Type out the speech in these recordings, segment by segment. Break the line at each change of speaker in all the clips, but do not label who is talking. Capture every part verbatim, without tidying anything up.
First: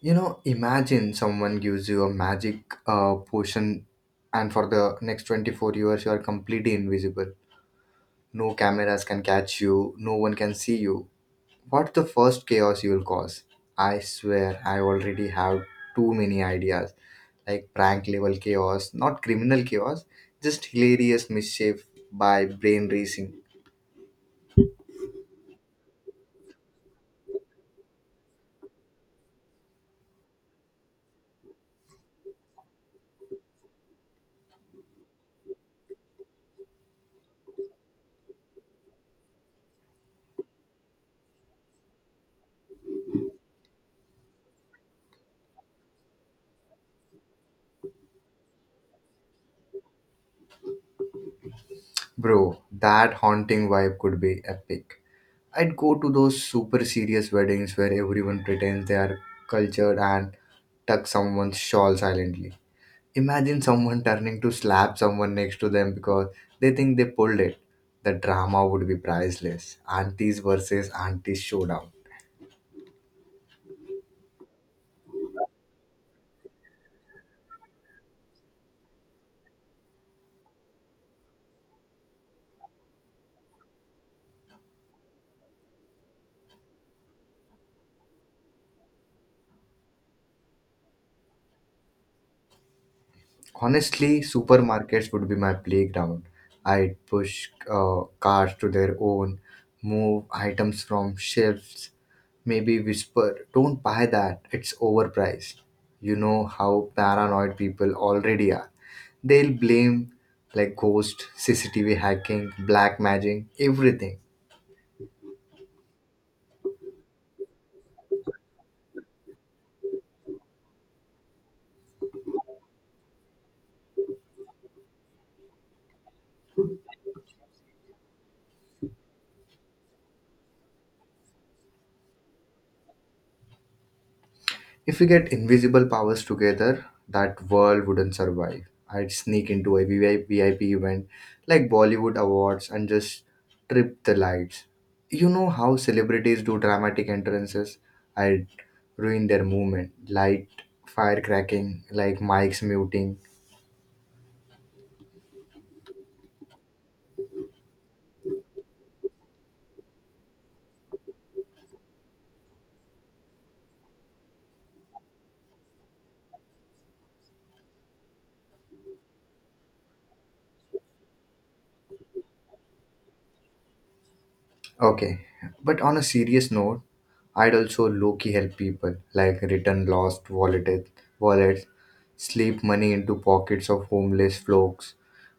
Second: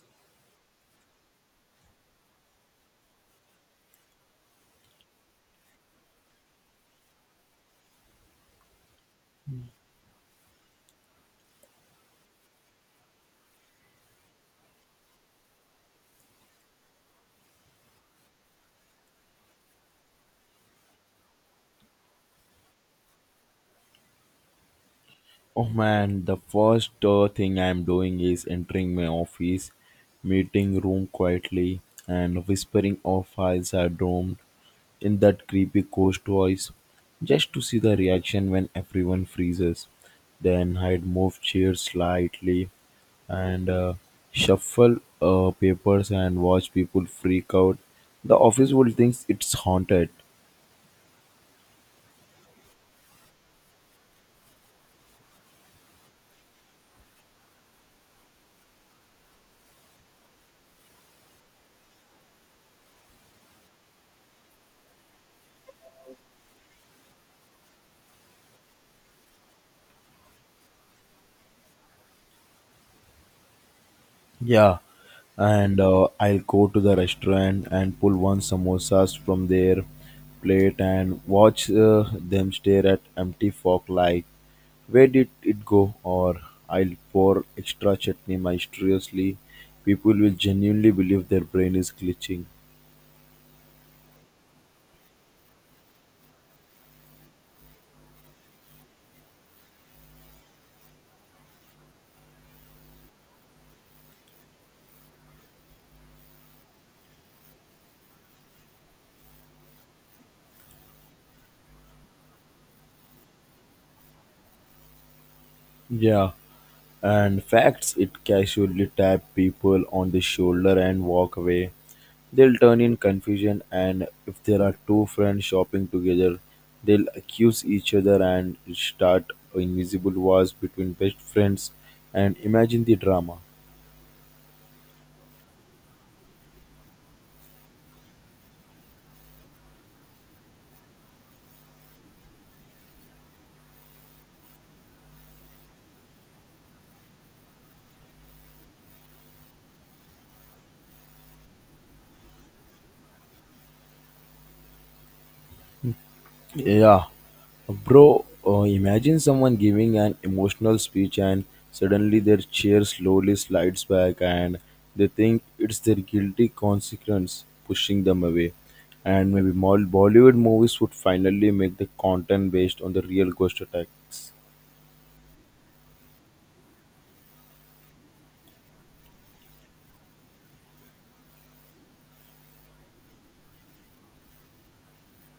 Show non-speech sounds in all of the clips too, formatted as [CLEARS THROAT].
You know, imagine someone gives you a magic uh, potion, and for the next twenty-four years, you are completely invisible. No cameras can catch you, no one can see you. What's the first chaos you will cause? I swear, I already have too many ideas like prank level chaos, not criminal chaos, just hilarious mischief by brain racing.
Oh man, the first uh, thing I'm doing is entering my office meeting room quietly and whispering off files are doomed in that creepy ghost voice just to see the reaction when everyone freezes. Then I'd move chairs slightly and uh, shuffle uh, papers and watch people freak out. The office would think it's haunted.
Bro, that haunting vibe could be epic. I'd go to those super serious weddings where everyone pretends they are cultured and tuck someone's shawl silently. Imagine someone turning to slap someone next to them because they think they pulled it. The drama would be priceless. Aunties versus aunties showdown.
Yeah, and uh, I'll go to the restaurant and pull one samosas from their plate and watch uh, them stare at empty fork like, where did it go? Or I'll pour extra chutney mysteriously. People will genuinely believe their brain is glitching.
Honestly, supermarkets would be my playground. I'd push uh, cars to their own, move items from shelves, maybe whisper, don't buy that, it's overpriced. You know how paranoid people already are. They'll blame like ghost, C C T V hacking, black magic, everything.
Yeah, and facts it casually tap people on the shoulder and walk away. They'll turn in confusion, and if there are two friends shopping together, they'll accuse each other and start invisible wars between best friends. And imagine the drama.
If we get invisible powers together, that world wouldn't survive. I'd sneak into a V I P event like Bollywood Awards and just trip the lights. You know how celebrities do dramatic entrances? I'd ruin their movement, light, fire cracking, like mics muting.
Yeah, bro, uh, imagine someone giving an emotional speech and suddenly their chair slowly slides back, and they think it's their guilty consequence pushing them away. And maybe Mol- Bollywood movies would finally make the content based on the real ghost attacks.
Okay, but on a serious note, I'd also low key help people, like return lost wallet, wallets, slip money into pockets of homeless folks.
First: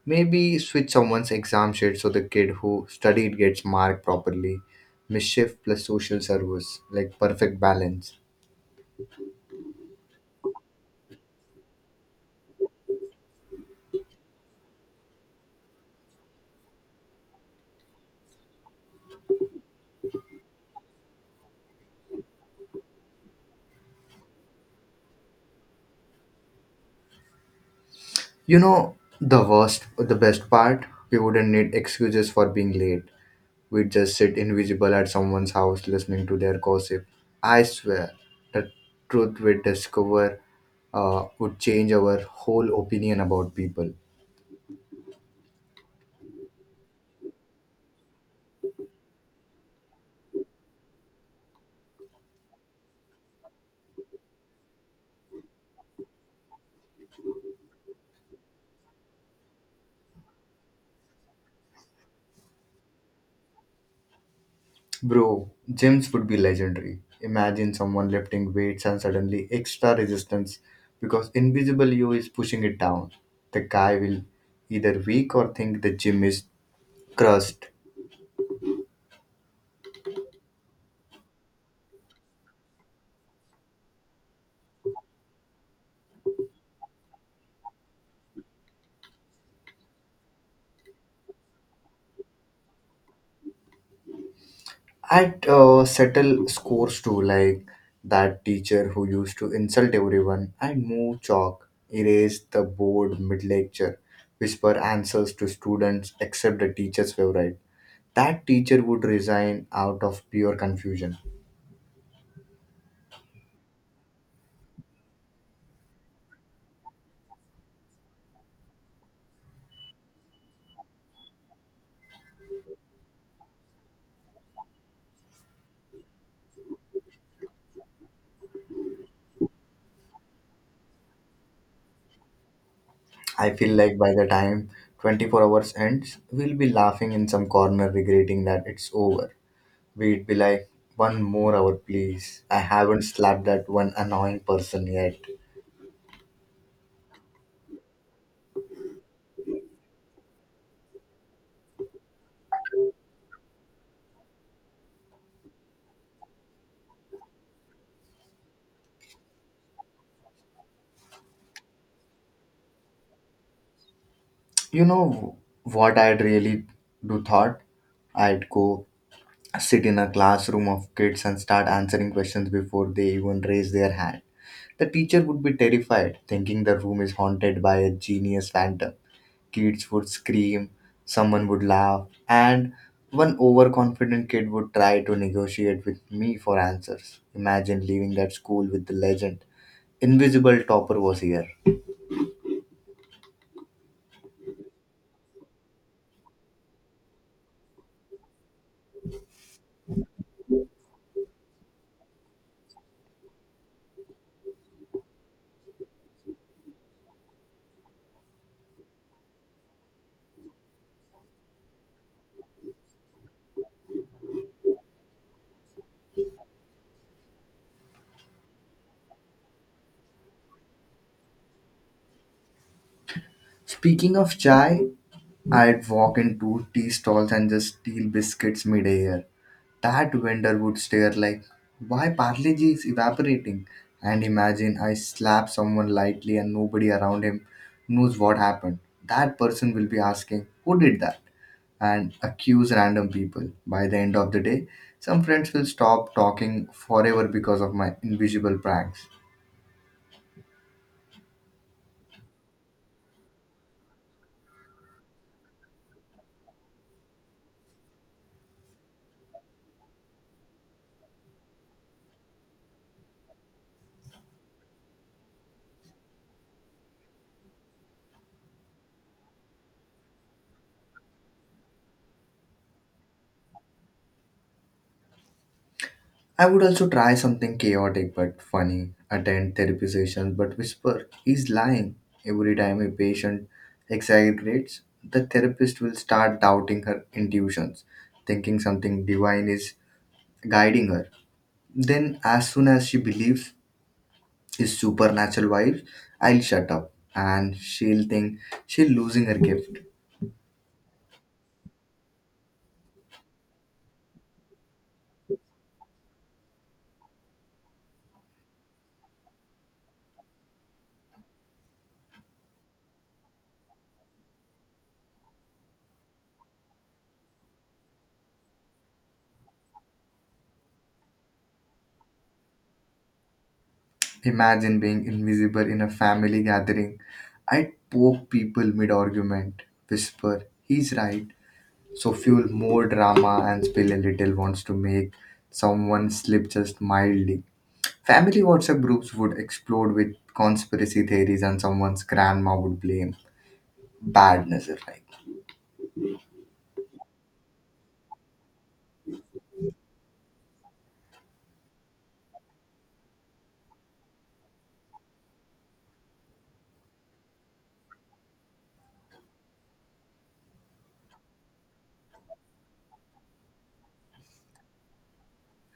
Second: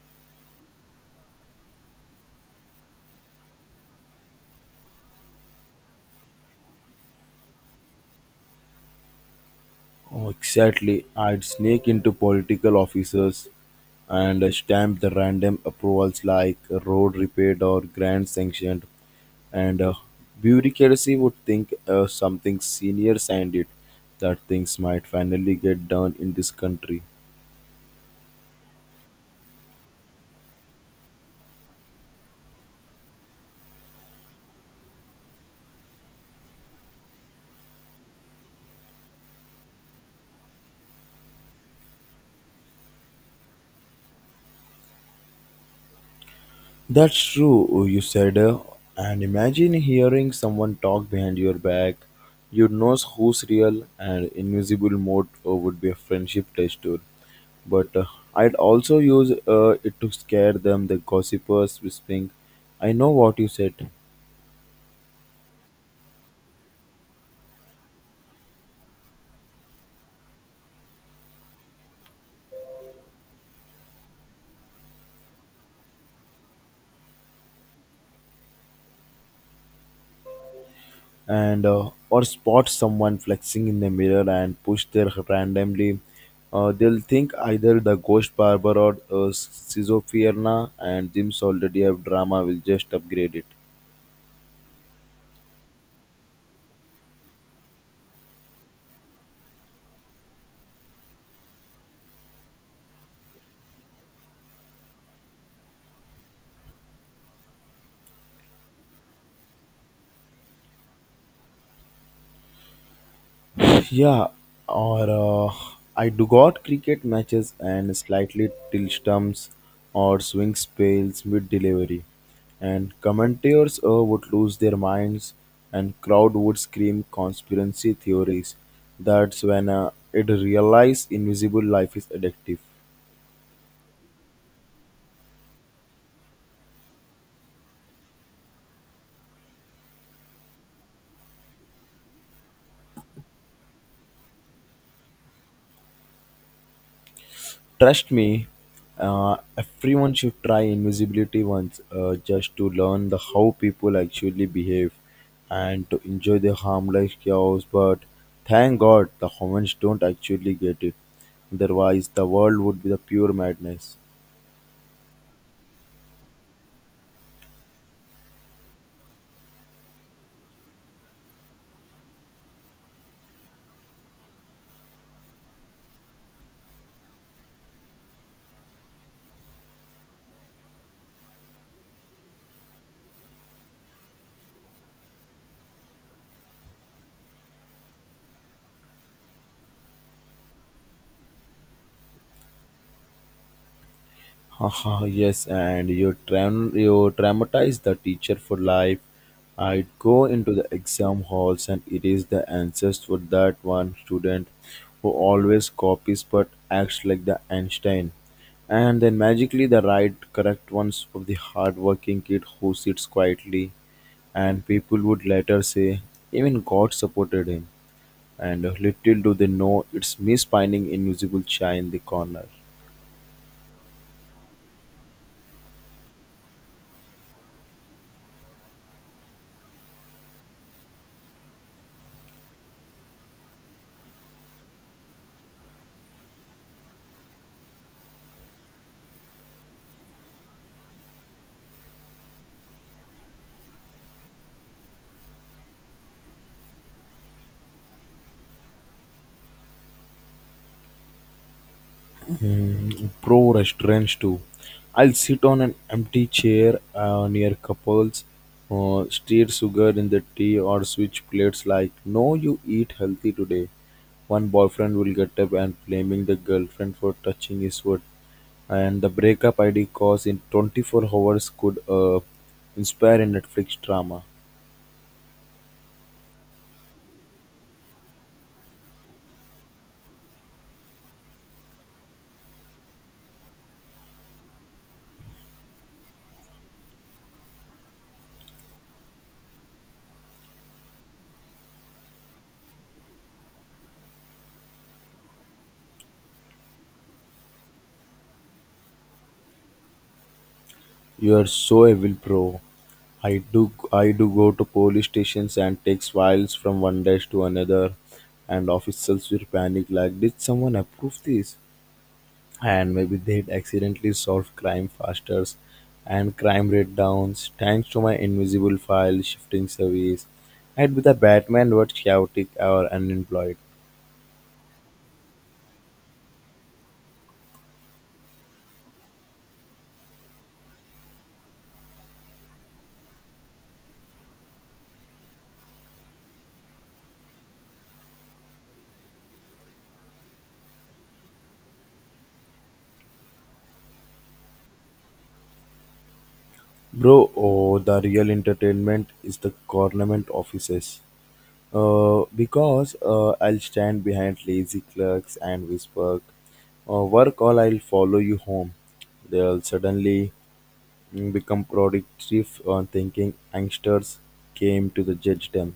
Maybe switch someone's exam sheet so the kid who studied gets marked properly. Mischief plus social service, like perfect balance.
Oh, exactly. I'd sneak into political offices and stamp the random approvals like road repaired or grant sanctioned, and uh, bureaucracy would think uh, something senior signed it. That things might finally get done in this country.
You know, the worst, the best part, we wouldn't need excuses for being late. We'd just sit invisible at someone's house listening to their gossip. I swear, the truth we'd discover uh, would change our whole opinion about people.
That's true. You said uh, and imagine hearing someone talk behind your back. You'd know who's real, and invisible mode uh, would be a friendship test tool. But uh, I'd also use uh, it to scare them, the gossipers whispering, I know what you said.
Bro, gyms would be legendary. Imagine someone lifting weights and suddenly extra resistance because invisible you is pushing it down. The guy will either weak or think the gym is crushed.
And uh, or spot someone flexing in the mirror and push their randomly. Uh, they'll think either the ghost barber or uh, schizophrenia, and gyms already have drama, will just upgrade it.
I'd uh, settle scores too, like that teacher who used to insult everyone. I'd move chalk, erase the board mid lecture, whisper answers to students except the teacher's favorite. That teacher would resign out of pure confusion.
Yeah, or uh, I do got cricket matches and slightly till stumps or swing spells mid delivery, and commentators uh, would lose their minds, and crowd would scream conspiracy theories. That's when uh, it realized invisible life is addictive.
I feel like by the time twenty-four hours ends, we'll be laughing in some corner, regretting that it's over. We'd be like, one more hour, please. I haven't slapped that one annoying person yet.
Trust me, uh, everyone should try invisibility once, uh, just to learn the how people actually behave and to enjoy the harmless chaos. But thank God the humans don't actually get it. Otherwise, the world would be the pure madness.
You know what I'd really do thought? I'd go sit in a classroom of kids and start answering questions before they even raise their hand. The teacher would be terrified, thinking the room is haunted by a genius phantom. Kids would scream, someone would laugh, and one overconfident kid would try to negotiate with me for answers. Imagine leaving that school with the legend. Invisible topper was here.
Haha, yes, and you traum you traumatize the teacher for life. I'd go into the exam halls and it is the answers for that one student who always copies but acts like the Einstein. And then magically the right correct ones of the hardworking kid who sits quietly, and people would later say even God supported him. And little do they know it's me spinning invisible chai in the corner.
Speaking of chai, I'd walk into tea stalls and just steal biscuits midair. That vendor would stare like, why Parle G is evaporating? And imagine I slap someone lightly and nobody around him knows what happened. That person will be asking, who did that? And accuse random people. By the end of the day, some friends will stop talking forever because of my invisible pranks.
Mm, pro restaurants too. I'll sit on an empty chair uh, near couples, uh, stir sugar in the tea, or switch plates like, no, you eat healthy today. One boyfriend will get up and blaming the girlfriend for touching his foot. And the breakup I D course in twenty-four hours could uh, inspire a Netflix drama.
I would also try something chaotic but funny, attend therapy sessions but whisper, he's lying. Every time a patient exaggerates, the therapist will start doubting her intuitions, thinking something divine is guiding her. Then, as soon as she believes his supernatural vibes, I'll shut up and she'll think she's losing her gift.
You're so evil, bro. I do I do go to police stations and takes files from one desk to another, and officials will panic like, did someone approve this? And maybe they'd accidentally solve crime faster, and crime rate downs thanks to my invisible file shifting service. I'd be the Batman, but chaotic or unemployed.
Imagine being invisible in a family gathering. I'd poke people mid argument, whisper, he's right, so fuel more drama and spill a little wants to make someone slip just mildly. Family WhatsApp groups would explode with conspiracy theories and someone's grandma would blame badness if like.
Bro, oh, the real entertainment is the government offices. Uh, because uh, I'll stand behind lazy clerks and whisper, uh, work or I'll follow you home. They'll suddenly mm, become productive on thinking youngsters came to the judge them.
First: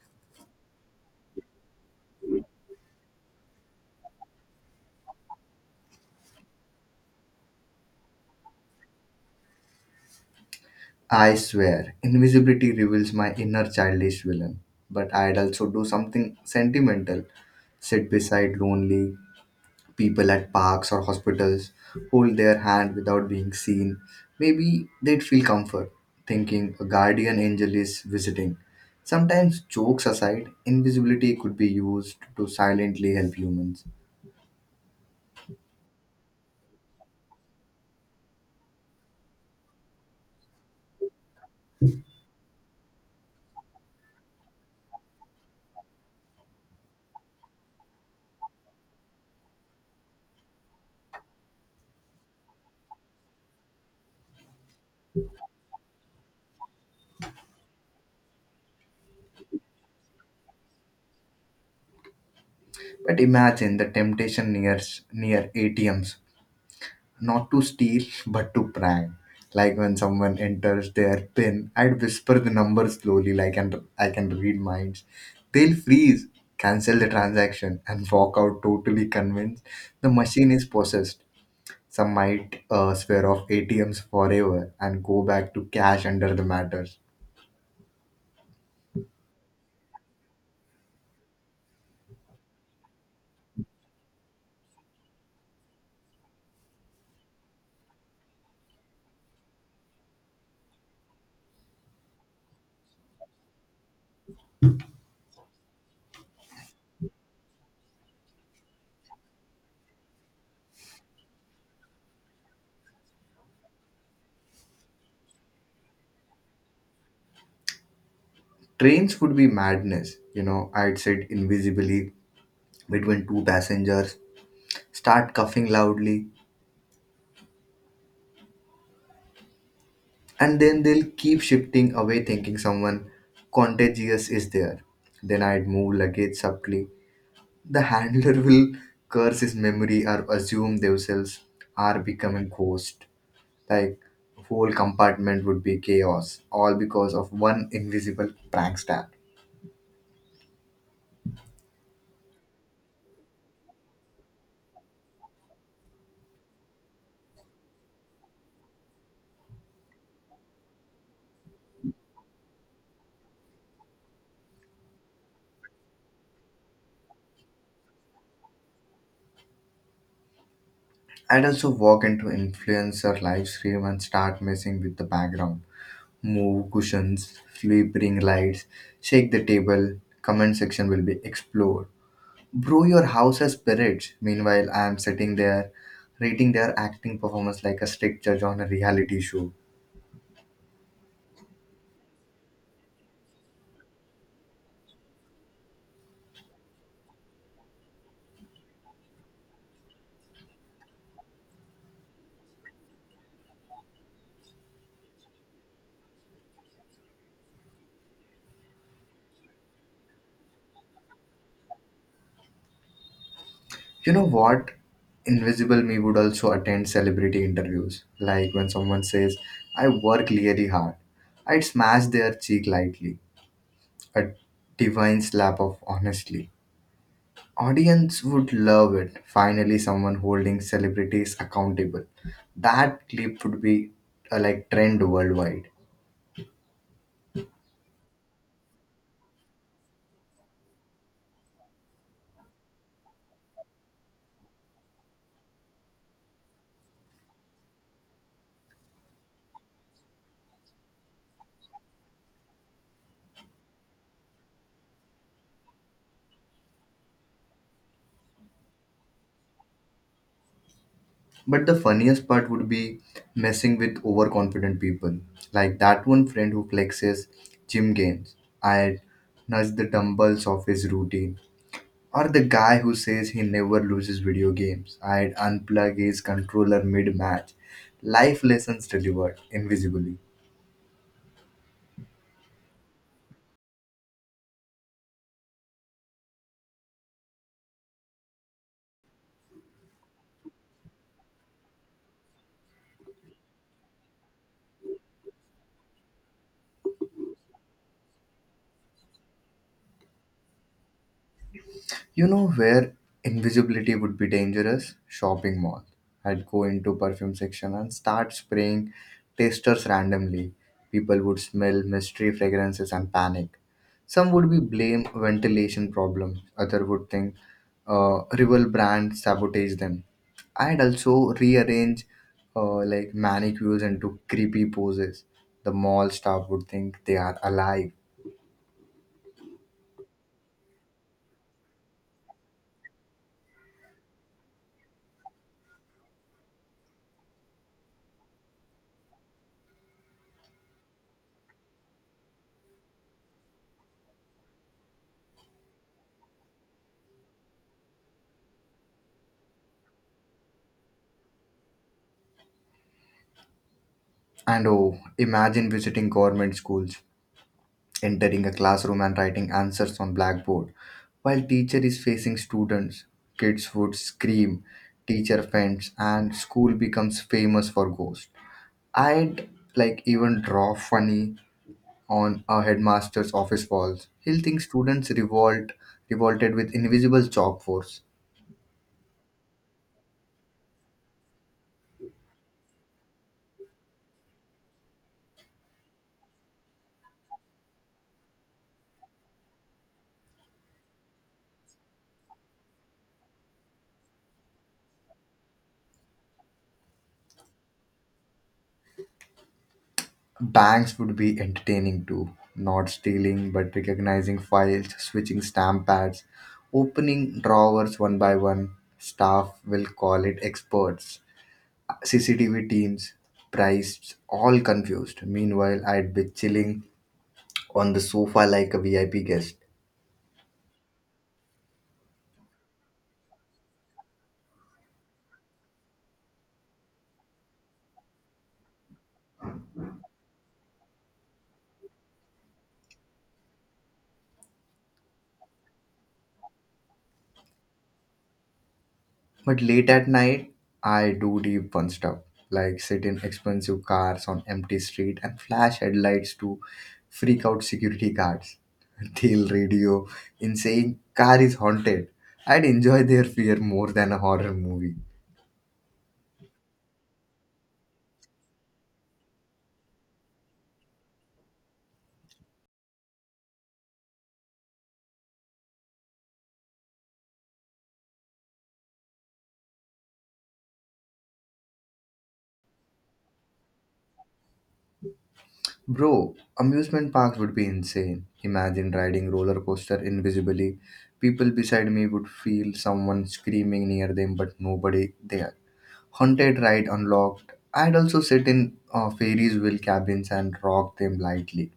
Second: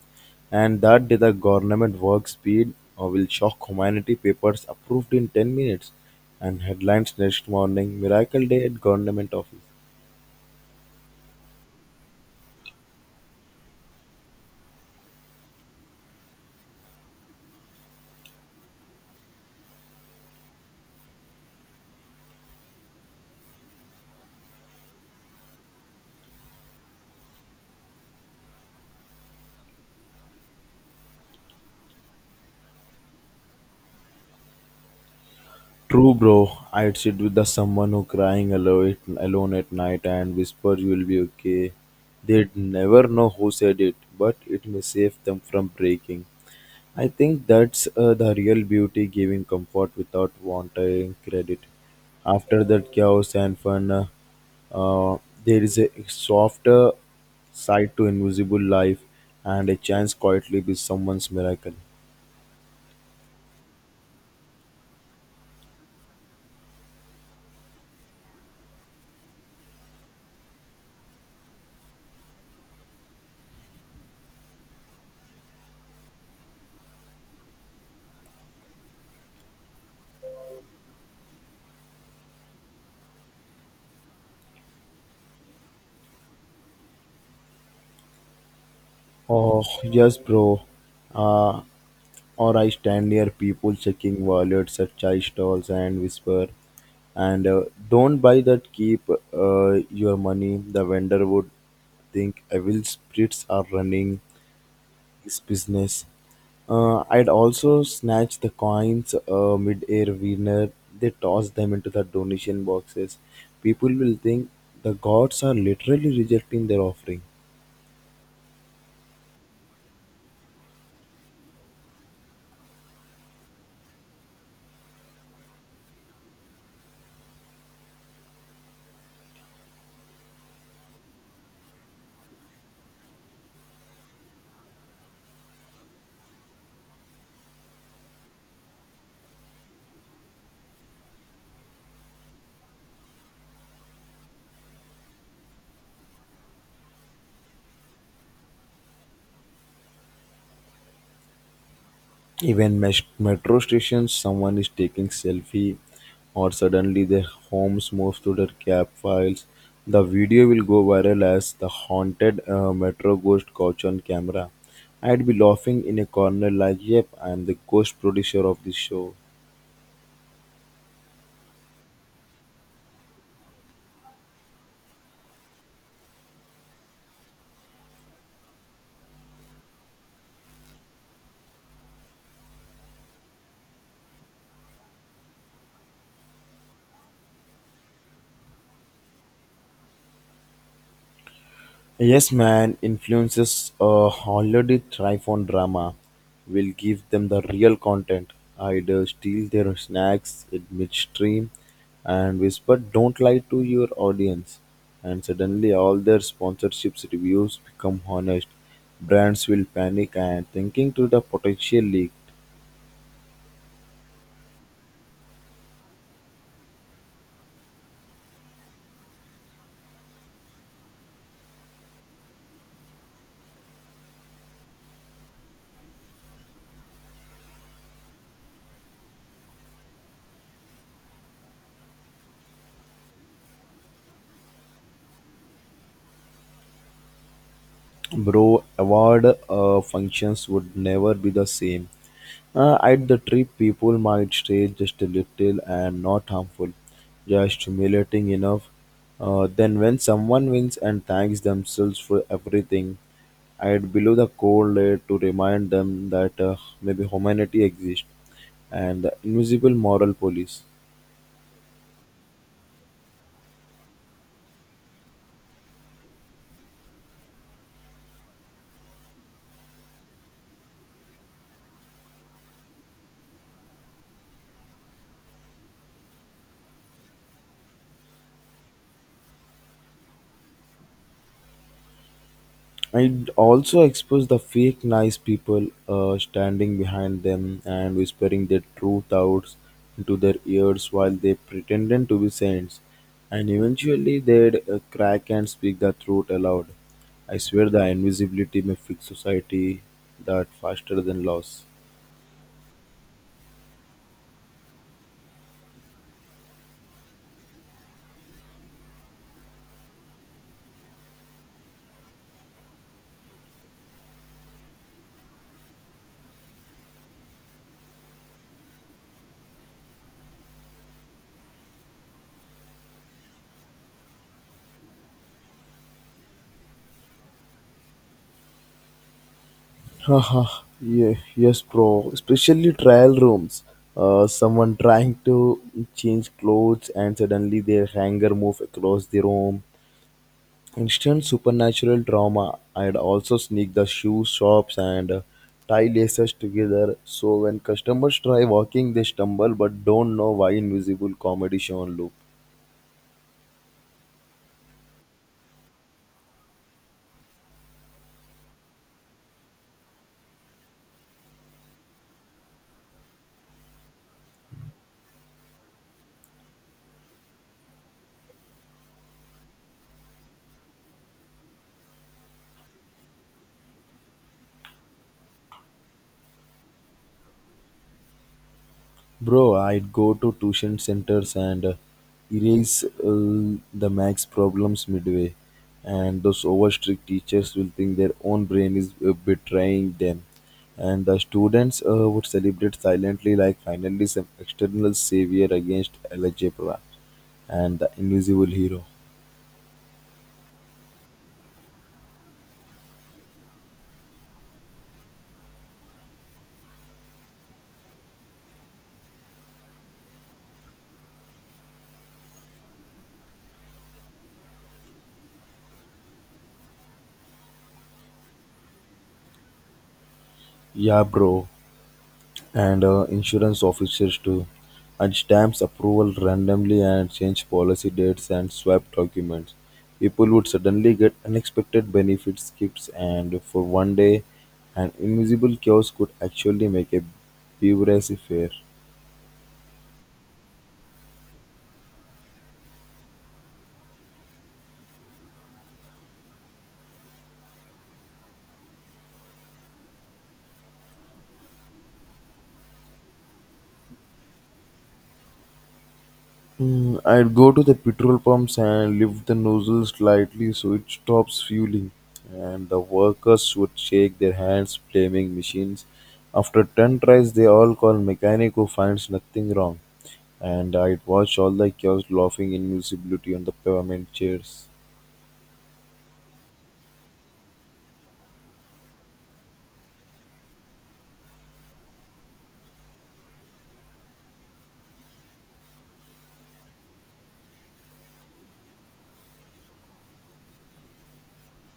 And that day the government work speed uh, will shock humanity, papers approved in ten minutes, and headlines next morning, miracle day at government office.
I swear, invisibility reveals my inner childish villain. But I'd also do something sentimental, sit beside lonely people at parks or hospitals, hold their hand without being seen. Maybe they'd feel comfort, thinking a guardian angel is visiting. Sometimes, jokes aside, invisibility could be used to silently help humans.
True, bro. I'd sit with the someone who crying alone, alone at night and whisper, "You'll be okay." They'd never know who said it, but it may save them from breaking. I think that's uh, the real beauty, giving comfort without wanting credit. After that chaos and fun, uh, uh, there is a softer side to invisible life and a chance quietly be someone's miracle.
But imagine the temptation near, near A T Ms, not to steal but to prank, like when someone enters their pin. I'd whisper the number slowly like, and I can read minds. They'll freeze, cancel the transaction and walk out totally convinced the machine is possessed. Some might uh, swear off ATMs forever and go back to cash under the matters.
Oh, yes, bro. Uh, or I stand near people checking wallets at chai stalls and whisper, and uh, don't buy that, keep uh, your money. The vendor would think evil spirits are running this business. Uh, I'd also snatch the coins uh, mid-air winner. They toss them into the donation boxes. People will think the gods are literally rejecting their offering.
Trains would be madness, you know. I'd sit invisibly between two passengers, start coughing loudly, and then they'll keep shifting away thinking someone contagious is there. Then I'd move luggage subtly. The handler [LAUGHS] will curse his memory or assume themselves are becoming ghost like. Whole compartment would be chaos, all because of one invisible prankster.
Even mes- metro stations, someone is taking selfie, or suddenly their homes moves to their cab files. The video will go viral as the haunted uh, metro ghost couch on camera. I'd be laughing in a corner like, "Yep, I am the ghost producer of this show."
I'd also walk into influencer live stream and start messing with the background, move cushions, flip ring lights, shake the table. Comment section will be explored. Brew your house as spirits. Meanwhile, I am sitting there rating their acting performance like a strict judge on a reality show.
Yes, man, influences uh, already thrive on drama. We'll give them the real content. I'd uh, steal their snacks in midstream and whisper, don't lie to your audience. And suddenly, all their sponsorships reviews become honest. Brands will panic and thinking to the potential leak.
You know what? Invisible me would also attend celebrity interviews. Like when someone says, I work really hard, I'd smash their cheek lightly. A divine slap of honestly. Audience would love it. Finally, someone holding celebrities accountable. That clip would be uh, like trend worldwide.
Bro, award uh, functions would never be the same. Uh, at the trip people might stay just a little and not harmful, just humiliating enough. Uh, then when someone wins and thanks themselves for everything, I'd below the cold layer to remind them that uh, maybe humanity exists, and the invisible moral police.
But the funniest part would be messing with overconfident people, like that one friend who flexes gym gains. I'd nudge the dumbbells off his routine. Or the guy who says he never loses video games. I'd unplug his controller mid match. Life lessons delivered invisibly.
It also exposed the fake nice people uh, standing behind them and whispering their truth out into their ears while they pretended to be saints. And eventually they'd uh, crack and speak the truth aloud. I swear the invisibility may fix society that faster than loss.
You know where invisibility would be dangerous? Shopping mall. I'd go into perfume section and start spraying tasters randomly. People would smell mystery fragrances and panic. Some would be blame ventilation problems. Other would think uh, rival brand sabotage them. I'd also rearrange uh, like manicures into creepy poses. The mall staff would think they are alive.
Haha, yeah, yes, bro. Especially trial rooms. Uh, someone trying to change clothes and suddenly their hanger move across the room. Instant supernatural drama. I'd also sneak the shoe shops and uh, tie laces together so when customers try walking, they stumble but don't know why. Invisible comedy show on loop.
And oh, imagine visiting government schools, entering a classroom and writing answers on blackboard while teacher is facing students. Kids would scream, teacher faints and school becomes famous for ghosts. I'd like even draw funny on a headmaster's office walls. He'll think students revolt revolted with invisible chalk force.
Bro, I'd go to tuition centers and uh, erase uh, the max problems midway, and those over strict teachers will think their own brain is uh, betraying them, and the students uh, would celebrate silently like finally some external savior against algebra and the invisible hero.
Banks would be entertaining too, not stealing but recognizing files, switching stamp pads, opening drawers one by one. Staff will call it experts. C C T V teams, priced, all confused. Meanwhile, I'd be chilling on the sofa like a V I P guest.
Yeah, bro. And uh, insurance officers too, and stamps approval randomly and change policy dates and swap documents. People would suddenly get unexpected benefits, gifts, and for one day, an invisible chaos could actually make a beverage fair.
But late at night, I do deep fun stuff like sit in expensive cars on empty street and flash headlights to freak out security guards. [LAUGHS] Tell radio in saying car is haunted. I'd enjoy their fear more than a horror movie.
Mm, I'd go to the petrol pumps and lift the nozzle slightly so it stops fueling, and the workers would shake their hands, blaming machines. After ten tries, they all call mechanic who finds nothing wrong. And I'd watch all the chaos laughing invisibility on the pyramid chairs.
Bro, amusement parks would be insane. Imagine riding roller coaster invisibly. People beside me would feel someone screaming near them, but nobody there. Haunted ride unlocked. I'd also sit in uh, Fairies Wheel cabins and rock them lightly.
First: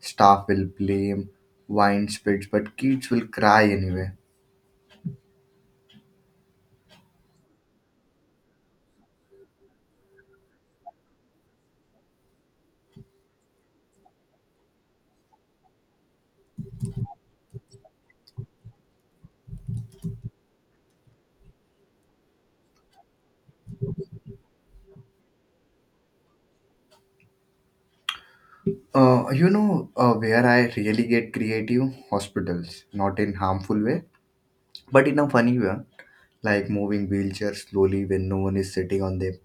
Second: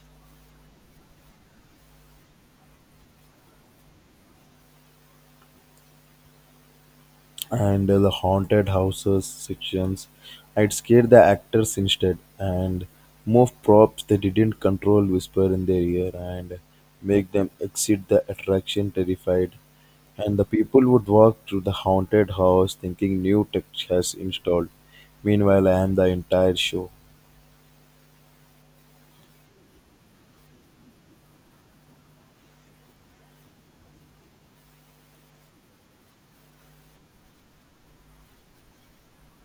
Staff will blame wine spits, but kids will cry anyway.
And uh, the haunted houses sections. I'd scare the actors instead and move props they didn't control, whisper in their ear, and make them exit the attraction terrified. And the people would walk through the haunted house thinking new tech has installed. Meanwhile, I am the entire show.
Uh, you know uh, where I really get creative? Hospitals. Not in harmful way, but in a funny way. Like moving wheelchairs slowly when no one is sitting on them,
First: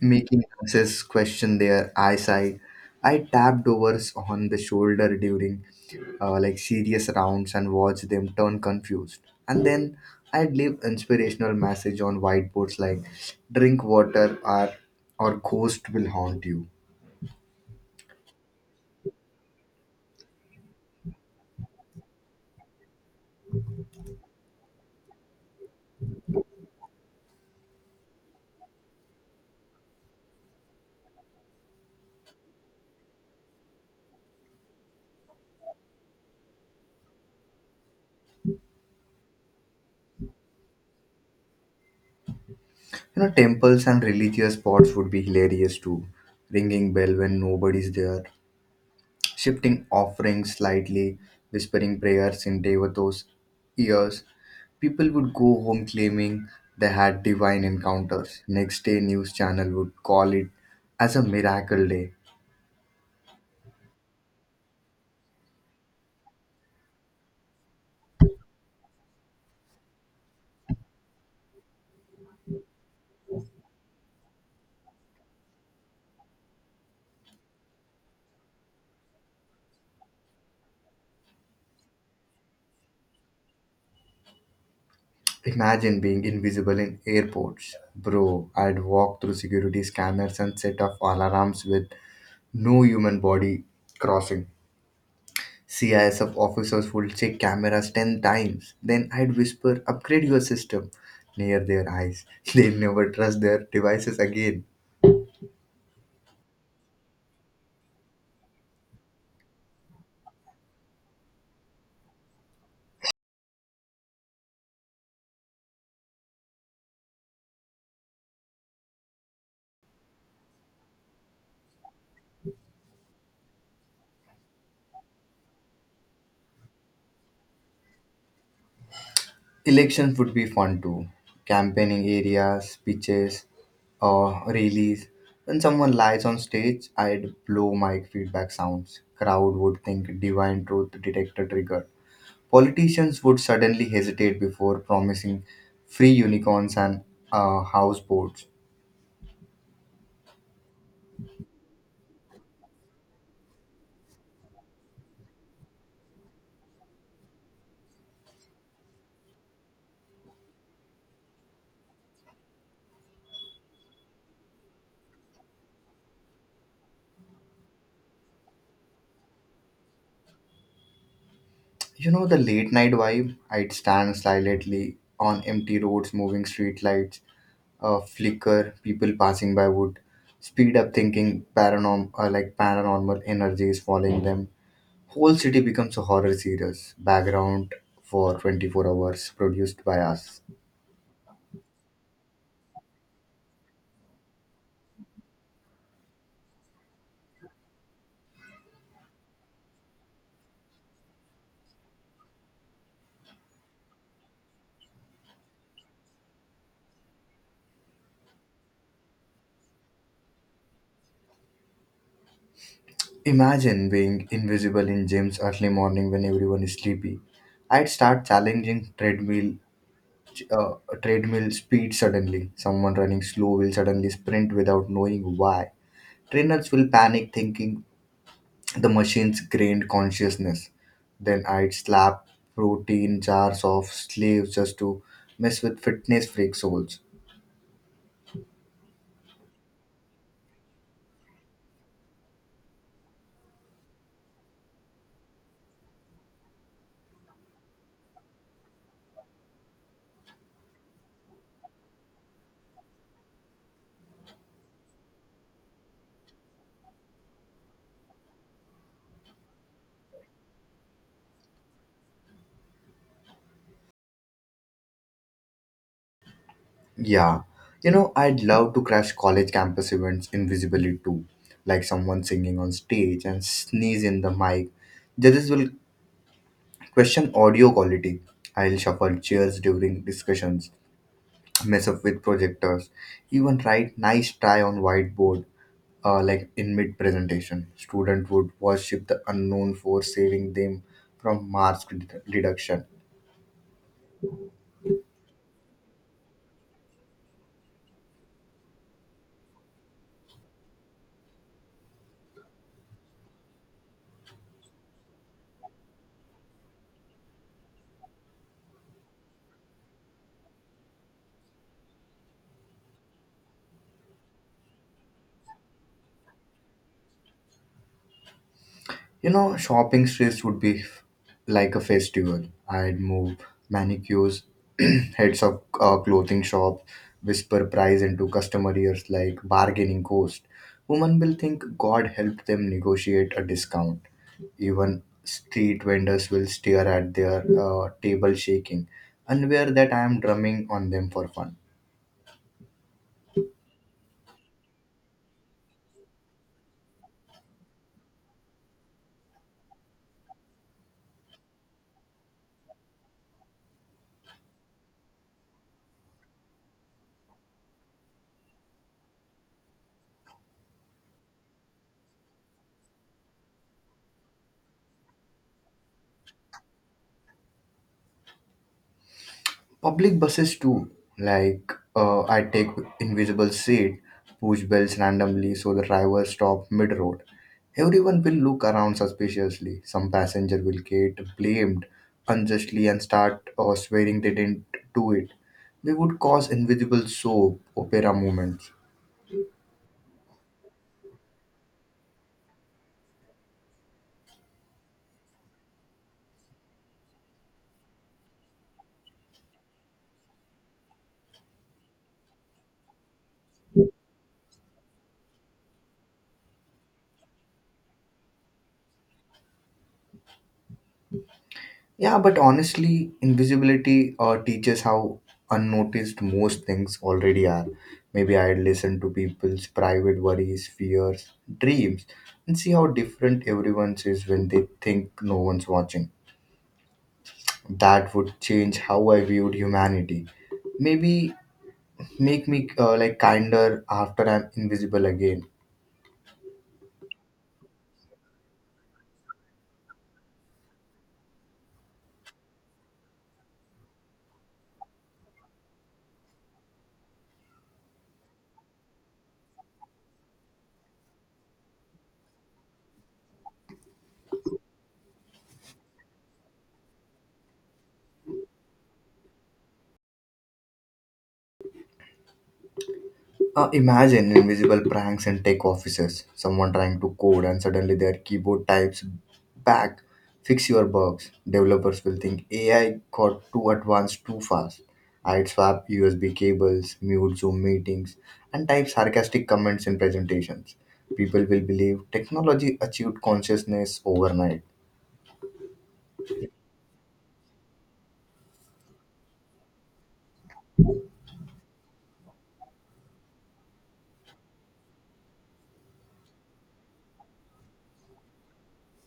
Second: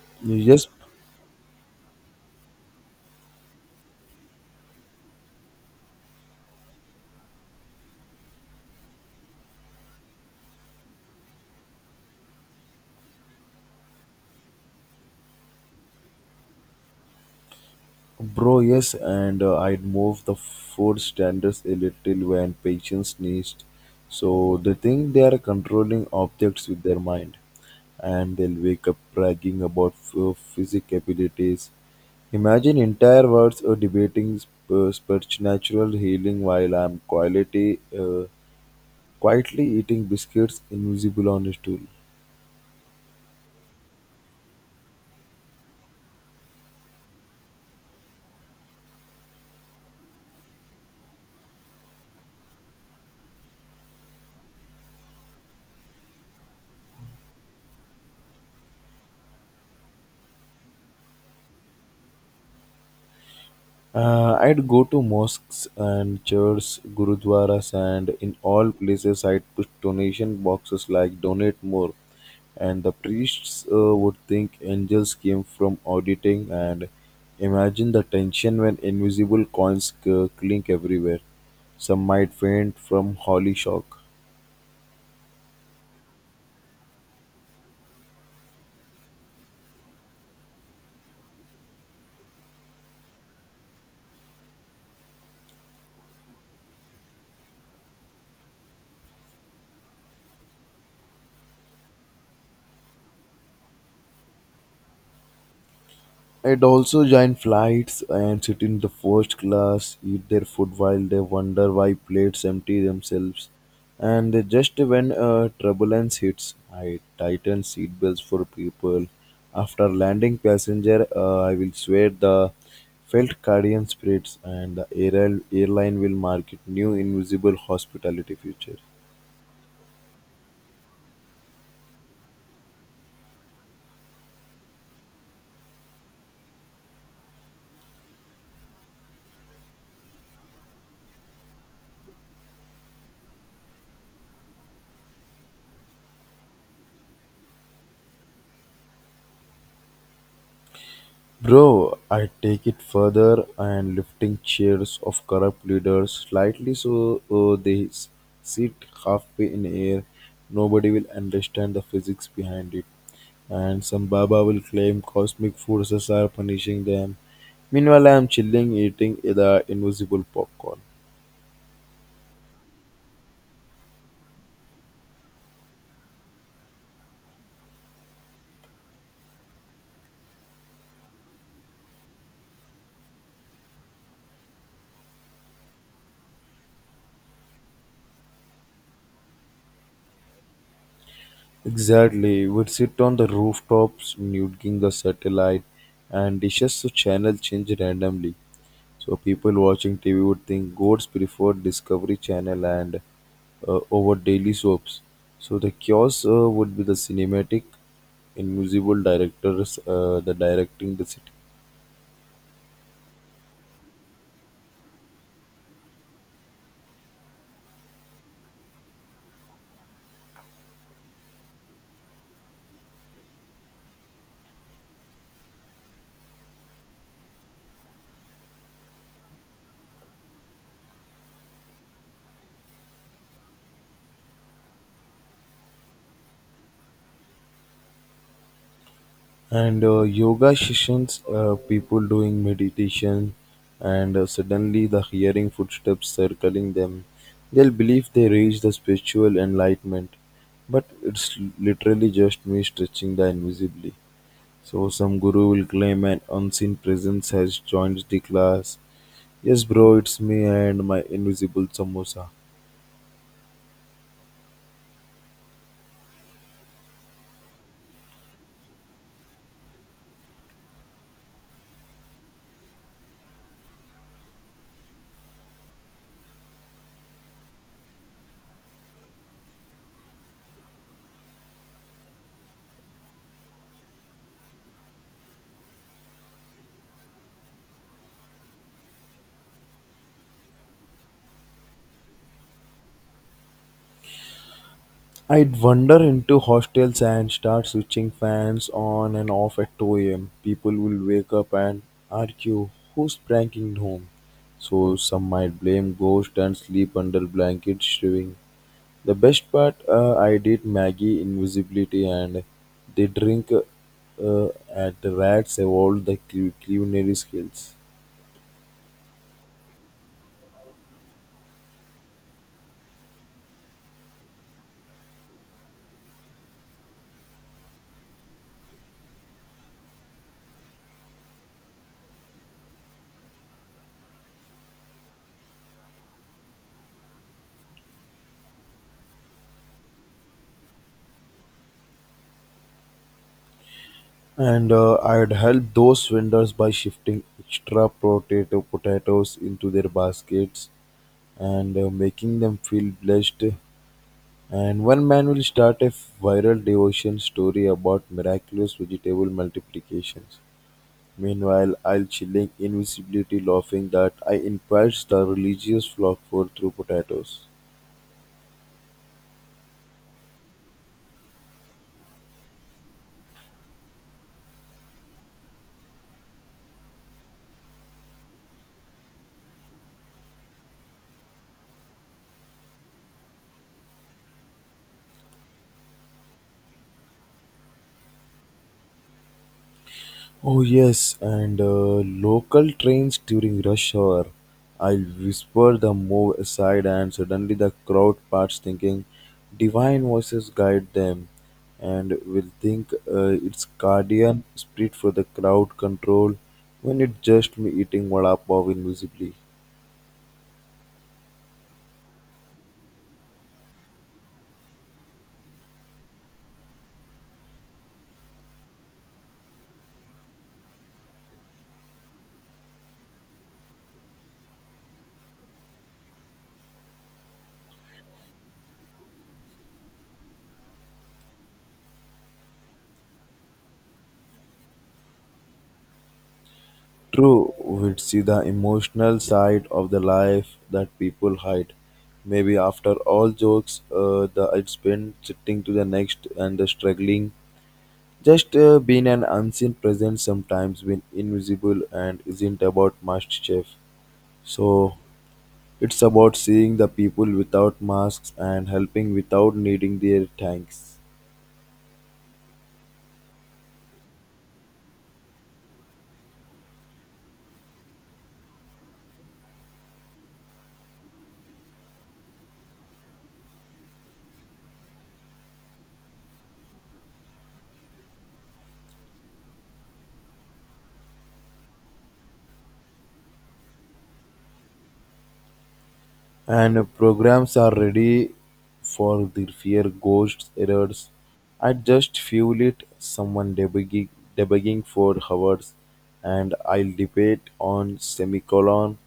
making
You just.
nurses question their eyesight. I tapped over on the shoulder during uh, like serious rounds and watched them turn confused. And then I'd leave inspirational message on whiteboards like drink water or or ghost will haunt you.
Bro, yes, and uh, I'd move the food standards a little when patients sneezed. So they think they are controlling objects with their mind, and they'll wake up bragging about ph- physic abilities. Imagine entire worlds are debating sp- uh, supernatural healing while I'm quietly, uh, quietly eating biscuits invisible on a stool.
You know, temples and religious spots would be hilarious too. Ringing bell when nobody's there, shifting offerings slightly, whispering prayers in Devato's ears. People would go home claiming they had divine encounters. Next day, news channel would call it as a miracle day.
Uh, I'd go to mosques and churches, gurudwaras, and in all places I'd put donation boxes like donate more. And the priests uh, would think angels came from auditing, and imagine the tension when invisible coins c- clink everywhere. Some might faint from holy shock.
Imagine being invisible in airports. Bro, I'd walk through security scanners and set off alarms with no human body crossing. C I S F officers would check cameras ten times. Then I'd whisper, upgrade your system near their eyes. [LAUGHS] They never trust their devices again.
It also joins flights and sit in the first class, eat their food while they wonder why plates empty themselves. And they just when uh, turbulence hits, I tighten seatbelts for people. After landing passenger, uh, I will swear the felt guardian spirits, and the air- airline will market new invisible hospitality feature.
Elections would be fun too. Campaigning areas, speeches, or rallies. When someone lies on stage, I'd blow mic feedback sounds. Crowd would think divine truth detector triggered. Politicians would suddenly hesitate before promising free unicorns and uh, houseboats.
Bro, I take it further and lifting chairs of corrupt leaders slightly so uh, they s- sit halfway in air. Nobody will understand the physics behind it, and some Baba will claim cosmic forces are punishing them. Meanwhile, I am chilling eating the invisible popcorn.
You know the late night vibe? I'd stand silently on empty roads, moving street lights uh, flicker. People passing by would speed up thinking paranorm- uh, like paranormal energy is following them. Whole city becomes a horror series, background for twenty-four hours produced by us.
Exactly, we'd sit on the rooftops, nuking the satellite, and dishes to channel change randomly. So people watching T V would think goats prefer Discovery Channel and uh, over daily soaps. So the chaos uh, would be the cinematic, invisible directors, uh, the directing the city.
Imagine being invisible in gyms early morning when everyone is sleepy. I'd start challenging treadmill uh, a treadmill speed suddenly. Someone running slow will suddenly sprint without knowing why. Trainers will panic thinking the machine's gained consciousness. Then I'd slap protein jars of slaves just to mess with fitness freak souls.
And uh, yoga sessions, uh, people doing meditation, and uh, suddenly the hearing footsteps circling them. They'll believe they reach the spiritual enlightenment, but it's literally just me stretching the invisibly. So some guru will claim an unseen presence has joined the class. Yes, bro, it's me and my invisible samosa.
Yeah. You know, I'd love to crash college campus events invisibly too, like someone singing on stage and sneeze in the mic. Judges will question audio quality. I'll shuffle chairs during discussions, mess up with projectors, even write nice try on whiteboard uh, like in mid presentation. Student would worship the unknown for saving them from marks redu- reduction.
I'd wander into hostels and start switching fans on and off at two a m. People will wake up and argue who's pranking whom. So some might blame ghost and sleep under blankets shivering. The best part, uh, I did Maggie invisibility, and they drink uh, at the rats evolved the cu- culinary skills.
You know, shopping streets would be f- like a festival. I'd move manicures, [CLEARS THROAT] heads of uh, clothing shop, whisper price into customer ears like bargaining ghost. Women will think God helped them negotiate a discount. Even street vendors will stare at their uh, table shaking, unaware that I am drumming on them for fun.
And uh, I'd help those vendors by shifting extra potato potatoes into their baskets and uh, making them feel blessed. And one man will start a viral devotion story about miraculous vegetable multiplications. Meanwhile, I'll chilling invisibly laughing that I encouraged the religious flock for through potatoes.
Public buses too, like uh, I take invisible seat, push bells randomly so the driver stop mid-road. Everyone will look around suspiciously. Some passenger will get blamed unjustly and start uh, swearing they didn't do it. They would cause invisible soap opera moments.
Oh yes, and uh, local trains during rush hour. I'll whisper the move aside, and suddenly the crowd parts thinking, divine voices guide them, and will think uh, it's guardian spirit for the crowd control, when it's just me eating vada pav invisibly.
Yeah, but honestly, invisibility uh, teaches how unnoticed most things already are. Maybe I'd listen to people's private worries, fears, dreams, and see how different everyone's is when they think no one's watching. That would change how I viewed humanity. Maybe make me uh, like kinder after I'm invisible again.
True, we'd see the emotional side of the life that people hide. Maybe after all jokes, uh, the I'd spend sitting to the next and the struggling. Just uh, being an unseen presence sometimes when invisible and isn't about master chef. So it's about seeing the people without masks and helping without needing their thanks.
Uh, imagine invisible pranks and tech offices. Someone trying to code and suddenly their keyboard types back, fix your bugs. Developers will think A I got too advanced too fast. I'd swap U S B cables, mute Zoom meetings, and type sarcastic comments in presentations. People will believe technology achieved consciousness overnight.
And programs are ready for the fear ghost errors. I just fuel it, someone debugging, debugging for hours, and I'll debate on semicolon.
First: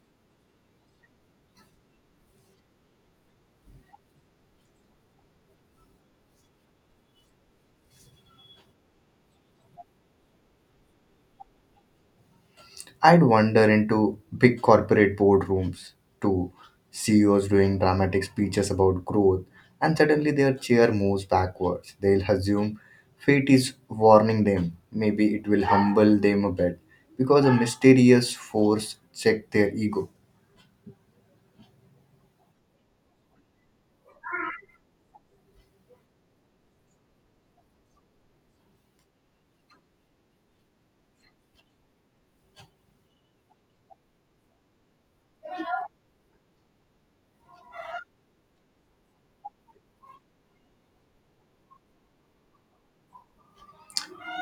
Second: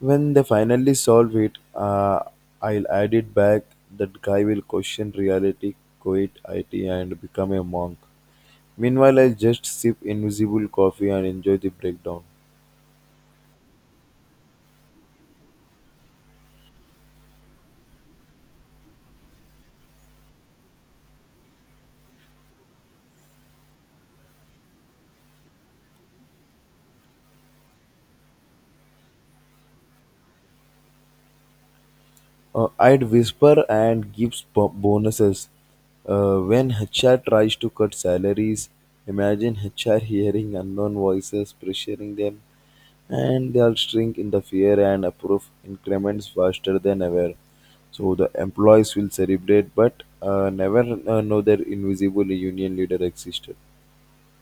When they finally solve it, uh, I'll add it back. That guy will question reality, quit I T, and become a monk. Meanwhile, I'll just sip invisible coffee and enjoy the breakdown.
I'd wander into big corporate boardrooms to C E Os doing dramatic speeches about growth, and suddenly their chair moves backwards. They'll assume fate is warning them. Maybe it will humble them a bit because a mysterious force checked their ego.
Uh, I'd whisper and give bo- bonuses. Uh, when H R tries to cut salaries, imagine H R hearing unknown voices pressuring them, and they'll shrink in the fear and approve increments faster than ever. So the employees will celebrate, but uh, never uh, know their invisible union leader existed.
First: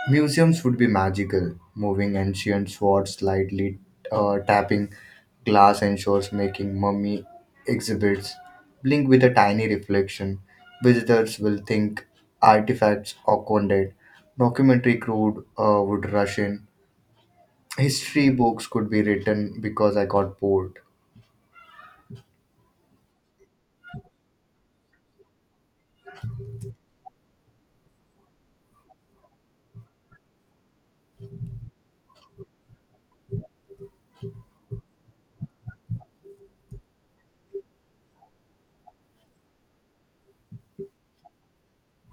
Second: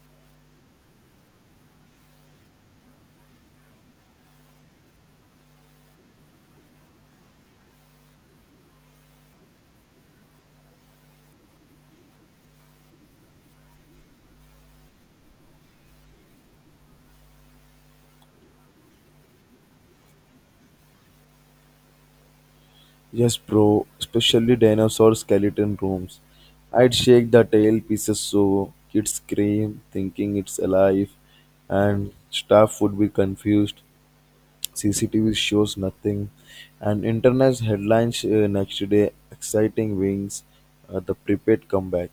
Museums would be magical, moving ancient swords slightly, uh, tapping glass ensures, making mummy exhibits blink with a tiny reflection. Visitors will think artifacts awkwarded. Documentary crew uh, would rush in. History books could be written because I got bored.
Yes, bro, especially dinosaur skeleton rooms. I'd shake the tail pieces so kids scream, thinking it's alive, and staff would be confused. C C T V shows nothing, and internet headlines uh, next day exciting wings, uh, the prepaid comeback.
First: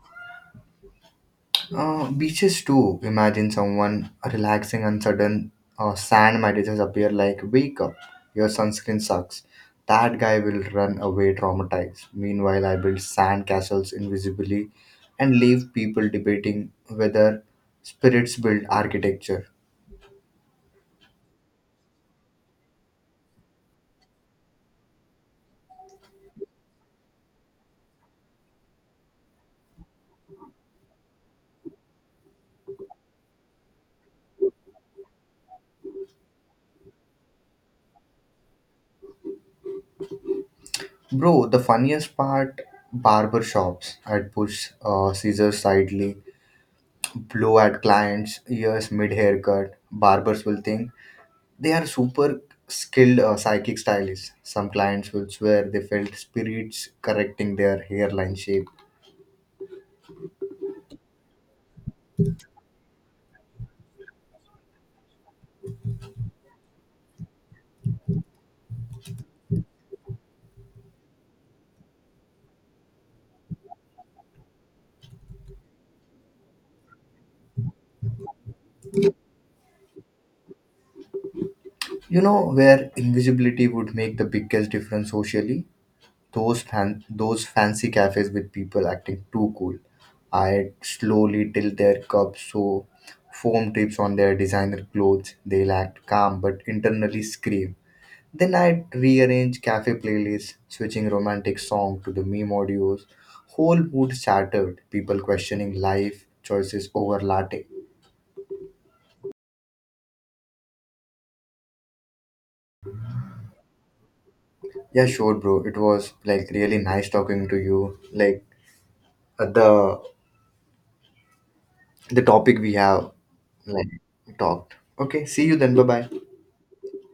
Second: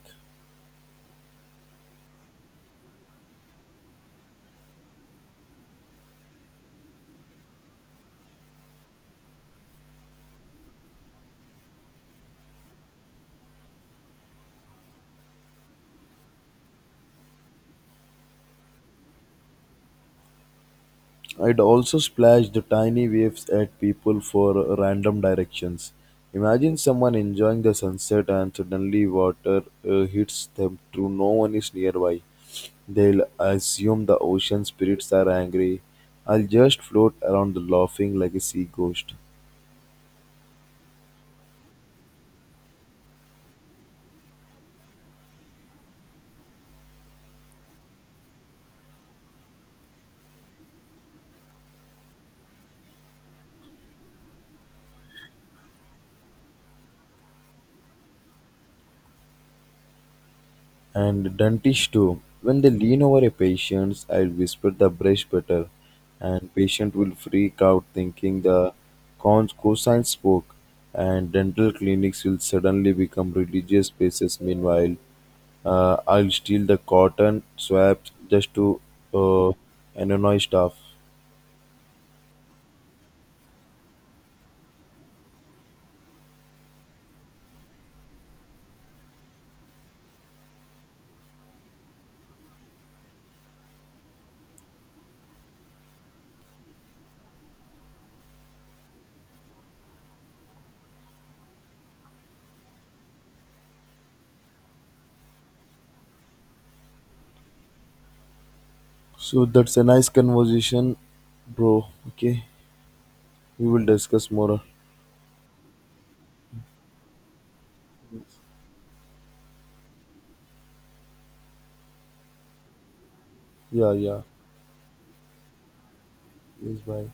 Uh, beaches too. Imagine someone relaxing and sudden uh, sand messages appear like, wake up, your sunscreen sucks. That guy will run away traumatized. Meanwhile, I build sand castles invisibly and leave people debating whether spirits build architecture.
I'd also splash the tiny waves at people for uh, random directions. Imagine someone enjoying the sunset and suddenly water uh, hits them through no one is nearby. They'll assume the ocean spirits are angry. I'll just float around laughing like a sea ghost.
Bro, the funniest part, barber shops. I'd push uh, scissors slightly, blow at clients' ears mid haircut. Barbers will think they are super skilled uh, psychic stylists. Some clients will swear they felt spirits correcting their hairline shape.
And dentists too. When they lean over a patient, I'll whisper the brush better, and patient will freak out thinking the cons cosine spoke, and dental clinics will suddenly become religious places. Meanwhile, uh, I'll steal the cotton swabs just to uh, annoy staff.
You know where invisibility would make the biggest difference socially? Those fan- those fancy cafes with people acting too cool. I slowly tilt their cups so foam tips on their designer clothes. They'll act calm but internally scream. Then I'd rearrange cafe playlists, switching romantic song to the meme audios. Whole mood shattered, people questioning life choices over latte.
So that's a nice conversation, bro. Okay, we will discuss more.
Yeah, sure, bro. It was like really nice talking to you. Like uh, the the topic we have like
Yeah, yeah.
talked. Okay, see you then. Bye bye.
Yes, bye.